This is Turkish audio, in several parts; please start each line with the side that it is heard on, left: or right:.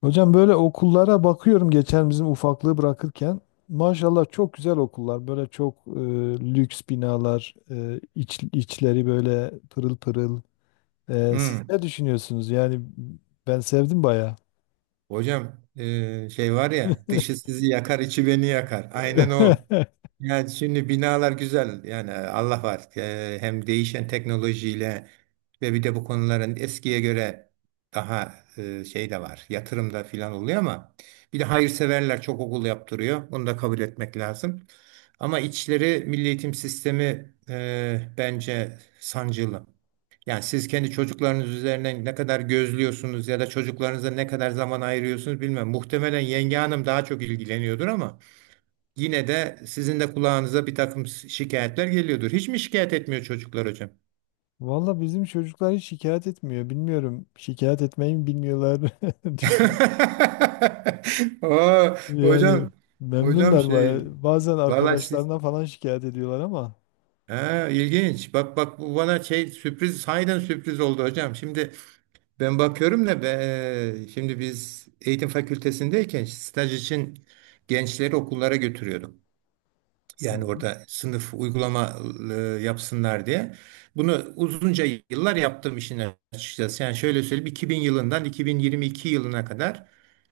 left: Hocam böyle okullara bakıyorum geçen bizim ufaklığı bırakırken. Maşallah çok güzel okullar. Böyle çok lüks binalar, içleri böyle pırıl pırıl. Siz
right: Hmm.
left: ne düşünüyorsunuz? Yani ben sevdim baya.
right: Hocam şey var ya dışı sizi yakar içi beni yakar. Aynen o. Yani şimdi binalar güzel, yani Allah var. Hem değişen teknolojiyle ve bir de bu konuların eskiye göre daha şey de var, yatırım da filan oluyor ama bir de hayırseverler çok okul yaptırıyor, bunu da kabul etmek lazım. Ama içleri, milli eğitim sistemi, bence sancılı. Yani siz kendi çocuklarınız üzerinden ne kadar gözlüyorsunuz ya da çocuklarınıza ne kadar zaman ayırıyorsunuz bilmem. Muhtemelen yenge hanım daha çok ilgileniyordur ama yine de sizin de kulağınıza bir takım şikayetler geliyordur. Hiç mi şikayet etmiyor çocuklar hocam?
left: Valla bizim çocuklar hiç şikayet etmiyor. Bilmiyorum şikayet etmeyi mi bilmiyorlar. Düşün.
right: Oo,
left: Yani
right: hocam, hocam
left: memnunlar
right: şey
left: baya. Bazen
right: vallahi siz,
left: arkadaşlarına falan şikayet ediyorlar ama.
right: ha, ilginç. Bak, bu bana şey, sürpriz, sahiden sürpriz oldu hocam. Şimdi ben bakıyorum da be, şimdi biz eğitim fakültesindeyken staj için gençleri okullara götürüyorduk.
left: Hı
right: Yani
left: hı.
right: orada sınıf uygulama e, yapsınlar diye. Bunu uzunca yıllar yaptım işin açıkçası. Yani şöyle söyleyeyim, 2000 yılından 2022 yılına kadar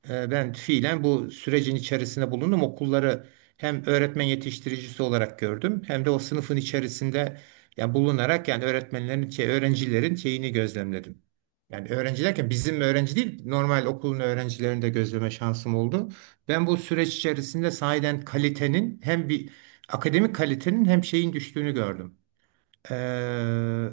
right: ben fiilen bu sürecin içerisinde bulundum. Okulları hem öğretmen yetiştiricisi olarak gördüm hem de o sınıfın içerisinde yani bulunarak, yani öğretmenlerin şey, öğrencilerin şeyini gözlemledim. Yani öğrenci derken bizim öğrenci değil, normal okulun öğrencilerini de gözleme şansım oldu. Ben bu süreç içerisinde sahiden kalitenin, hem bir akademik kalitenin hem şeyin düştüğünü gördüm. Ee,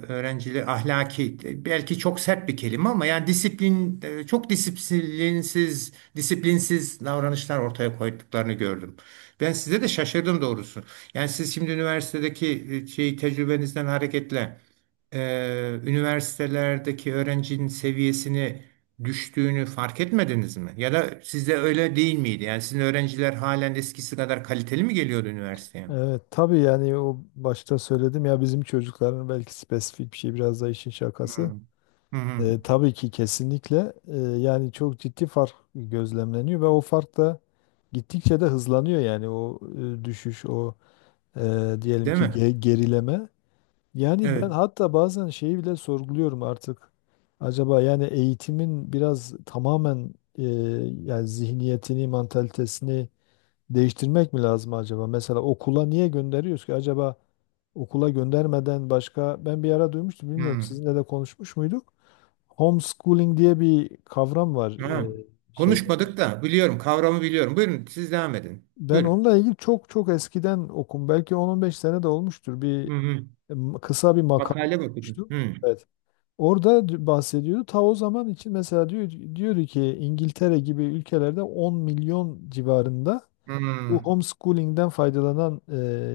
right: öğrenciler ahlaki, belki çok sert bir kelime ama, yani disiplin, çok disiplinsiz, davranışlar ortaya koyduklarını gördüm. Ben size de şaşırdım doğrusu. Yani siz şimdi üniversitedeki şey, tecrübenizden hareketle üniversitelerdeki öğrencinin seviyesini düştüğünü fark etmediniz mi? Ya da sizde öyle değil miydi? Yani sizin öğrenciler halen eskisi kadar kaliteli mi geliyordu üniversiteye?
left: Evet, tabii yani o başta söyledim ya bizim çocukların belki spesifik bir şey biraz da işin şakası.
right: Hmm. Hı hı.
left: Tabii ki kesinlikle yani çok ciddi fark gözlemleniyor ve o fark da gittikçe de hızlanıyor yani o düşüş o diyelim
right: Değil
left: ki
right: mi?
left: gerileme. Yani ben
right: Evet.
left: hatta bazen şeyi bile sorguluyorum artık. Acaba yani eğitimin biraz tamamen e, yani zihniyetini, mantalitesini değiştirmek mi lazım acaba? Mesela okula niye gönderiyoruz ki? Acaba okula göndermeden başka ben bir ara duymuştum bilmiyorum
right: Hmm.
left: sizinle de konuşmuş muyduk? Homeschooling diye bir kavram var.
right: Ha.
left: Şey,
right: Konuşmadık da biliyorum, kavramı biliyorum. Buyurun siz devam edin.
left: Ben
right: Buyurun.
left: onunla ilgili çok çok eskiden okum. Belki 10-15 sene de olmuştur. Bir
right: Hı hı.
left: kısa bir makale
right: Makale, bakın.
left: okumuştum.
right: Hı.
left: Evet. Orada bahsediyordu. Ta o zaman için mesela diyor ki İngiltere gibi ülkelerde 10 milyon civarında
right: Hı.
left: bu homeschooling'den faydalanan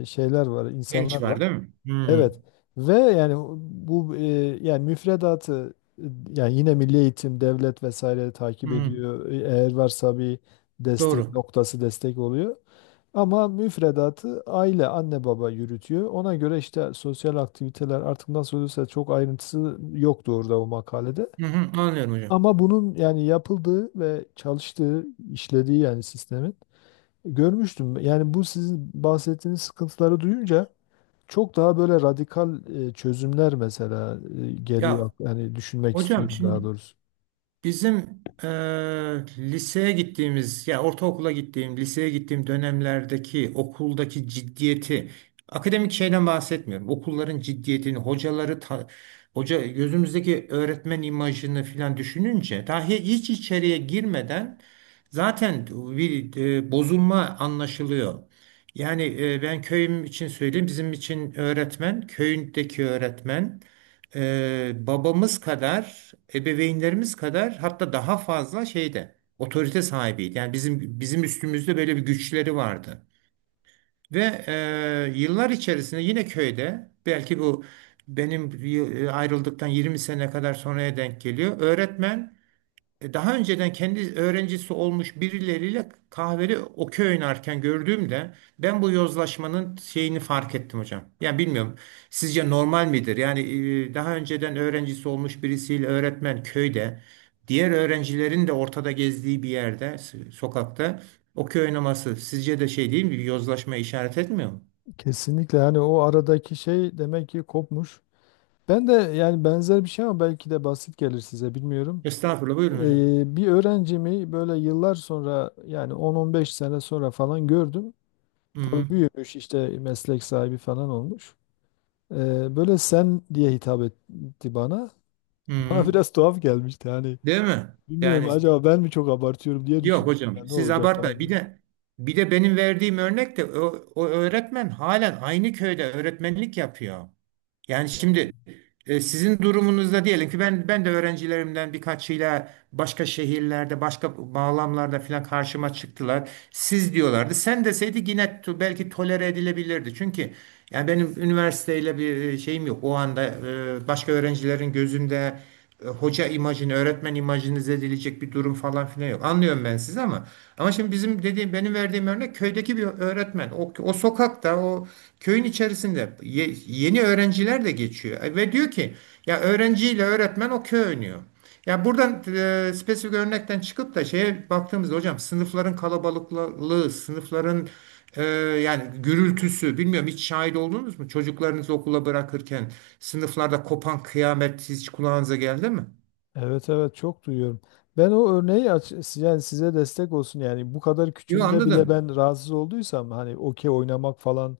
left: şeyler var,
right: Genç
left: insanlar var.
right: var değil mi? Hı.
left: Evet. Ve yani bu yani müfredatı yani yine Milli Eğitim, devlet vesaire takip
right: Hı.
left: ediyor. Eğer varsa bir destek
right: Doğru.
left: noktası destek oluyor. Ama müfredatı aile, anne baba yürütüyor. Ona göre işte sosyal aktiviteler artık nasıl oluyorsa çok ayrıntısı yoktu orada o makalede.
right: Hı hı. Anlıyorum hocam.
left: Ama bunun yani yapıldığı ve çalıştığı, işlediği yani sistemin görmüştüm. Yani bu sizin bahsettiğiniz sıkıntıları duyunca çok daha böyle radikal çözümler mesela geliyor.
right: Ya
left: Yani düşünmek
right: hocam,
left: istiyorum daha
right: şimdi
left: doğrusu.
right: bizim liseye gittiğimiz, ya ortaokula gittiğim, liseye gittiğim dönemlerdeki okuldaki ciddiyeti, akademik şeyden bahsetmiyorum, okulların ciddiyetini, hocaları, hoca, gözümüzdeki öğretmen imajını filan düşününce, dahi hiç içeriye girmeden zaten bir bozulma anlaşılıyor. Yani ben köyüm için söyleyeyim, bizim için öğretmen, köyündeki öğretmen, babamız kadar, ebeveynlerimiz kadar, hatta daha fazla şeyde, otorite sahibiydi. Yani bizim üstümüzde böyle bir güçleri vardı. Ve yıllar içerisinde yine köyde, belki bu benim ayrıldıktan 20 sene kadar sonraya denk geliyor. Öğretmen, daha önceden kendi öğrencisi olmuş birileriyle kahveli okey oynarken gördüğümde ben bu yozlaşmanın şeyini fark ettim hocam. Yani bilmiyorum, sizce normal midir? Yani daha önceden öğrencisi olmuş birisiyle öğretmen, köyde diğer öğrencilerin de ortada gezdiği bir yerde, sokakta okey oynaması sizce de şey değil mi? Bir yozlaşma işaret etmiyor mu?
left: Kesinlikle hani o aradaki şey demek ki kopmuş. Ben de yani benzer bir şey ama belki de basit gelir size bilmiyorum.
right: Estağfurullah, buyurun hocam.
left: Bir öğrencimi böyle yıllar sonra yani 10-15 sene sonra falan gördüm.
right: Hı
left: Tabii
right: hı.
left: büyümüş işte meslek sahibi falan olmuş. Böyle sen diye hitap etti bana.
right: Hı
left: Bana
right: hı.
left: biraz tuhaf gelmişti hani.
right: Değil mi?
left: Bilmiyorum
right: Yani,
left: acaba ben mi çok abartıyorum diye
right: yok
left: düşünmüştüm.
right: hocam,
left: Ya ne
right: siz
left: olacak falan,
right: abartmayın. Bir
left: dedim.
right: de bir de benim verdiğim örnek de o, o öğretmen halen aynı köyde öğretmenlik yapıyor. Yani
left: Lan.
right: şimdi sizin durumunuzda, diyelim ki, ben de öğrencilerimden birkaçıyla başka şehirlerde, başka bağlamlarda falan karşıma çıktılar. Siz diyorlardı. Sen deseydi yine belki tolere edilebilirdi. Çünkü yani benim üniversiteyle bir şeyim yok. O anda başka öğrencilerin gözünde hoca imajını, öğretmen imajını zedileyecek bir durum falan filan yok. Anlıyorum ben sizi, ama şimdi bizim dediğim, benim verdiğim örnek, köydeki bir öğretmen. O, o sokakta, o köyün içerisinde yeni öğrenciler de geçiyor. Ve diyor ki, ya öğrenciyle öğretmen, o köy oynuyor. Ya buradan spesifik örnekten çıkıp da şeye baktığımızda hocam, sınıfların kalabalıklığı, sınıfların ee, yani gürültüsü, bilmiyorum, hiç şahit oldunuz mu? Çocuklarınızı okula bırakırken sınıflarda kopan kıyamet hiç kulağınıza geldi mi?
left: Evet, evet, çok duyuyorum. Ben o örneği yani size destek olsun yani bu kadar
right: Yo,
left: küçüğünde bile
right: anladım.
left: ben rahatsız olduysam hani okey oynamak falan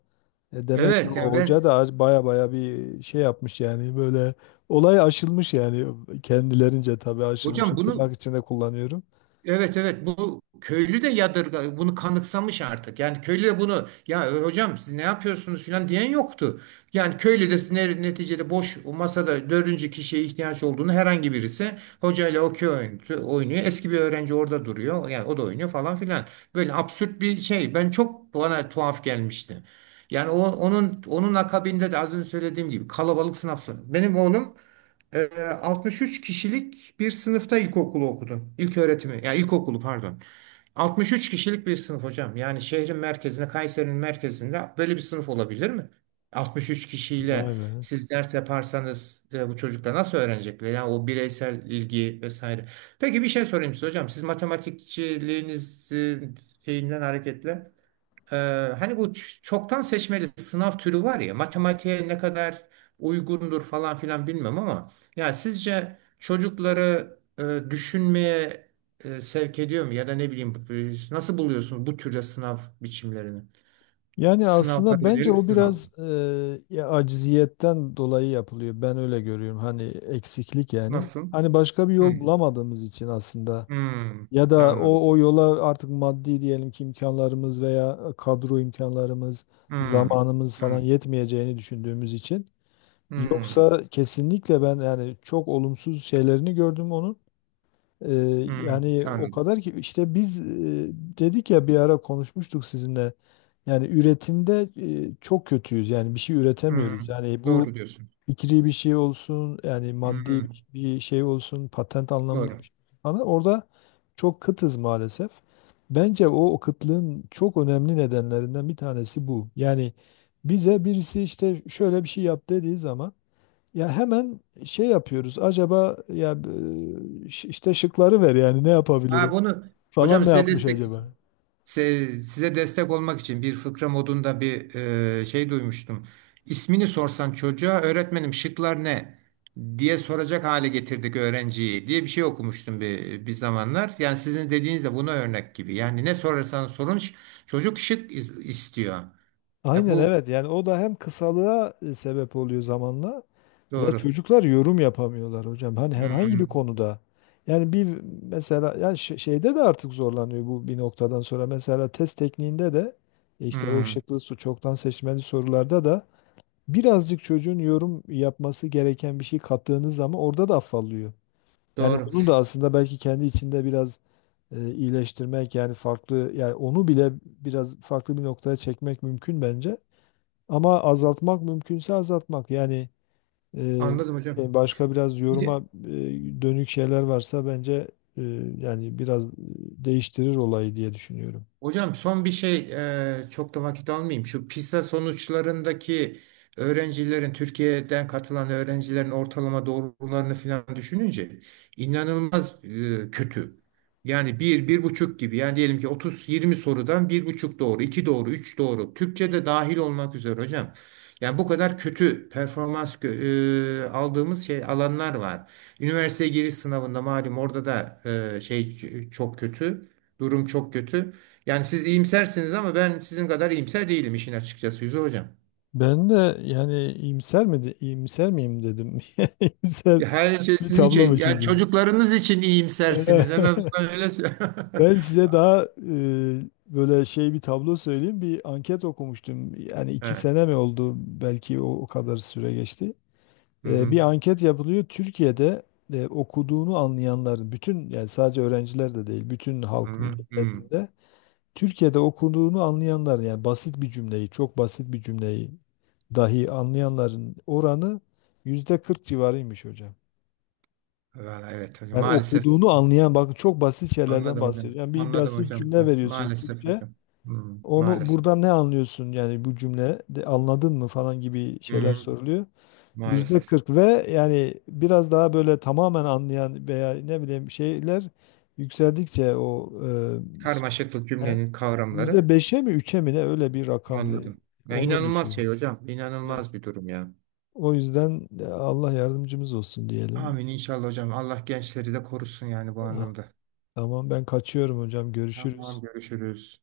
left: demek ki
right: Evet,
left: o
right: yani
left: hoca
right: ben,
left: da baya baya bir şey yapmış yani böyle olay aşılmış yani kendilerince tabii aşılmışı
right: hocam
left: tırnak
right: bunu
left: içinde kullanıyorum.
right: evet, evet, bu köylü de yadırga, bunu kanıksamış artık. Yani köylü de bunu, ya hocam siz ne yapıyorsunuz filan diyen yoktu. Yani köylü de, neticede boş, o masada dördüncü kişiye ihtiyaç olduğunu, herhangi birisi hocayla okey oynuyor. Eski bir öğrenci orada duruyor. Yani o da oynuyor falan filan. Böyle absürt bir şey. Ben çok, bana tuhaf gelmişti. Yani o, onun akabinde de az önce söylediğim gibi kalabalık sınav. Benim oğlum, ee, 63 kişilik bir sınıfta ilkokulu okudum. İlk öğretimi, ya ilkokulu, pardon. 63 kişilik bir sınıf hocam. Yani şehrin merkezinde, Kayseri'nin merkezinde böyle bir sınıf olabilir mi? 63
left: Vay
right: kişiyle
left: be.
right: siz ders yaparsanız bu çocuklar nasıl öğrenecekler? Yani o bireysel ilgi vesaire. Peki bir şey sorayım size hocam. Siz matematikçiliğiniz, şeyinden hareketle. Ee, hani bu çoktan seçmeli sınav türü var ya, matematiğe ne kadar uygundur falan filan bilmem ama, ya sizce çocukları düşünmeye sevk ediyor mu, ya da ne bileyim, nasıl buluyorsun bu türde sınav biçimlerini?
left: Yani
right: Sınavlar,
left: aslında bence
right: yönelik
left: o
right: sınav.
left: biraz ya aciziyetten dolayı yapılıyor. Ben öyle görüyorum. Hani eksiklik yani.
right: Nasıl?
left: Hani başka bir yol
right: Hmm.
left: bulamadığımız için aslında
right: Hmm.
left: ya da
right: Anladım.
left: o yola artık maddi diyelim ki imkanlarımız veya kadro imkanlarımız,
right: Hmm.
left: zamanımız falan
right: Hmm.
left: yetmeyeceğini düşündüğümüz için.
right: Hmm.
left: Yoksa kesinlikle ben yani çok olumsuz şeylerini gördüm onun. Ee,
right: Hmm.
left: Yani o
right: Anladım.
left: kadar ki işte biz dedik ya bir ara konuşmuştuk sizinle. Yani üretimde çok kötüyüz. Yani bir şey üretemiyoruz.
right: Hmm.
left: Yani bu
right: Doğru diyorsun.
left: fikri bir şey olsun, yani maddi
right: Hmm.
left: bir şey olsun, patent anlamında
right: Doğru.
left: bir şey falan. Orada çok kıtız maalesef. Bence o kıtlığın çok önemli nedenlerinden bir tanesi bu. Yani bize birisi işte şöyle bir şey yap dediği zaman ya hemen şey yapıyoruz. Acaba ya işte şıkları ver yani ne
right: Ha,
left: yapabilirim
right: bunu
left: falan
right: hocam
left: ne
right: size
left: yapmış
right: destek
left: acaba?
right: Se- Size destek olmak için bir fıkra modunda bir şey duymuştum. İsmini sorsan çocuğa, öğretmenim şıklar ne diye soracak hale getirdik öğrenciyi, diye bir şey okumuştum bir, bir zamanlar. Yani sizin dediğiniz de buna örnek gibi. Yani ne sorarsan sorun, çocuk şık istiyor. Ya
left: Aynen
right: bu
left: evet yani o da hem kısalığa sebep oluyor zamanla ve
right: doğru.
left: çocuklar yorum yapamıyorlar hocam. Hani herhangi bir
right: Hmm,
left: konuda yani bir mesela ya şeyde de artık zorlanıyor bu bir noktadan sonra. Mesela test tekniğinde de işte o
right: hmm,
left: şıklı su çoktan seçmeli sorularda da birazcık çocuğun yorum yapması gereken bir şey kattığınız zaman orada da affallıyor. Yani
right: doğru.
left: onu da aslında belki kendi içinde biraz iyileştirmek yani farklı yani onu bile biraz farklı bir noktaya çekmek mümkün bence. Ama azaltmak mümkünse azaltmak yani e,
right: Anladım hocam.
left: başka biraz
right: Bir
left: yoruma
right: de,
left: e, dönük şeyler varsa bence e, yani biraz değiştirir olayı diye düşünüyorum.
right: hocam son bir şey, çok da vakit almayayım. Şu PISA sonuçlarındaki öğrencilerin, Türkiye'den katılan öğrencilerin ortalama doğrularını falan düşününce inanılmaz kötü. Yani bir, bir buçuk gibi. Yani diyelim ki 30-20 sorudan bir buçuk doğru, iki doğru, üç doğru. Türkçe de dahil olmak üzere hocam. Yani bu kadar kötü performans aldığımız şey, alanlar var. Üniversiteye giriş sınavında malum, orada da şey, çok kötü. Durum çok kötü. Yani siz iyimsersiniz ama ben sizin kadar iyimser değilim işin açıkçası, Yüzü Hocam.
left: Ben de yani iyimser miyim dedim. İyimser
right: Ya her, evet, şey
left: bir
right: sizin
left: tablo
right: şey.
left: mu
right: Yani
left: çizdim?
right: çocuklarınız için iyimsersiniz. En azından öyle.
left: Ben size daha böyle şey bir tablo söyleyeyim. Bir anket okumuştum. Yani iki
right: Evet.
left: sene mi oldu? Belki o kadar süre geçti.
right: Hı
left: E,
right: hı.
left: bir anket yapılıyor. Türkiye'de okuduğunu anlayanların, bütün yani sadece öğrenciler de değil, bütün
right: Hı
left: halk
right: hı. Hı.
left: nezdinde Türkiye'de okuduğunu anlayanların yani basit bir cümleyi, çok basit bir cümleyi dahi anlayanların oranı yüzde 40 civarıymış hocam.
right: Vallahi evet hocam.
left: Yani
right: Maalesef.
left: okuduğunu anlayan, bakın çok basit şeylerden
right: Anladım hocam.
left: bahsediyor. Yani bir
right: Anladım
left: basit
right: hocam.
left: cümle veriyorsunuz
right: Maalesef
left: Türkçe.
right: hocam. Hı.
left: Onu
right: Maalesef.
left: buradan ne anlıyorsun yani bu cümle de anladın mı falan gibi
right: Hı
left: şeyler
right: hı.
left: soruluyor. Yüzde
right: Maalesef.
left: 40 ve yani biraz daha böyle tamamen anlayan veya ne bileyim şeyler yükseldikçe o
right: Karmaşıklık,
left: e,
right: cümlenin
left: yüzde
right: kavramları.
left: 5'e mi 3'e mi ne öyle bir rakamdı.
right: Anladım. Ya
left: Ona
right: inanılmaz
left: düşüyor.
right: şey hocam.
left: Evet.
right: İnanılmaz bir durum ya.
left: O yüzden Allah yardımcımız olsun diyelim.
right: Amin inşallah hocam. Allah gençleri de korusun yani bu
left: Ha,
right: anlamda.
left: tamam ben kaçıyorum hocam
right: Tamam,
left: görüşürüz.
right: görüşürüz.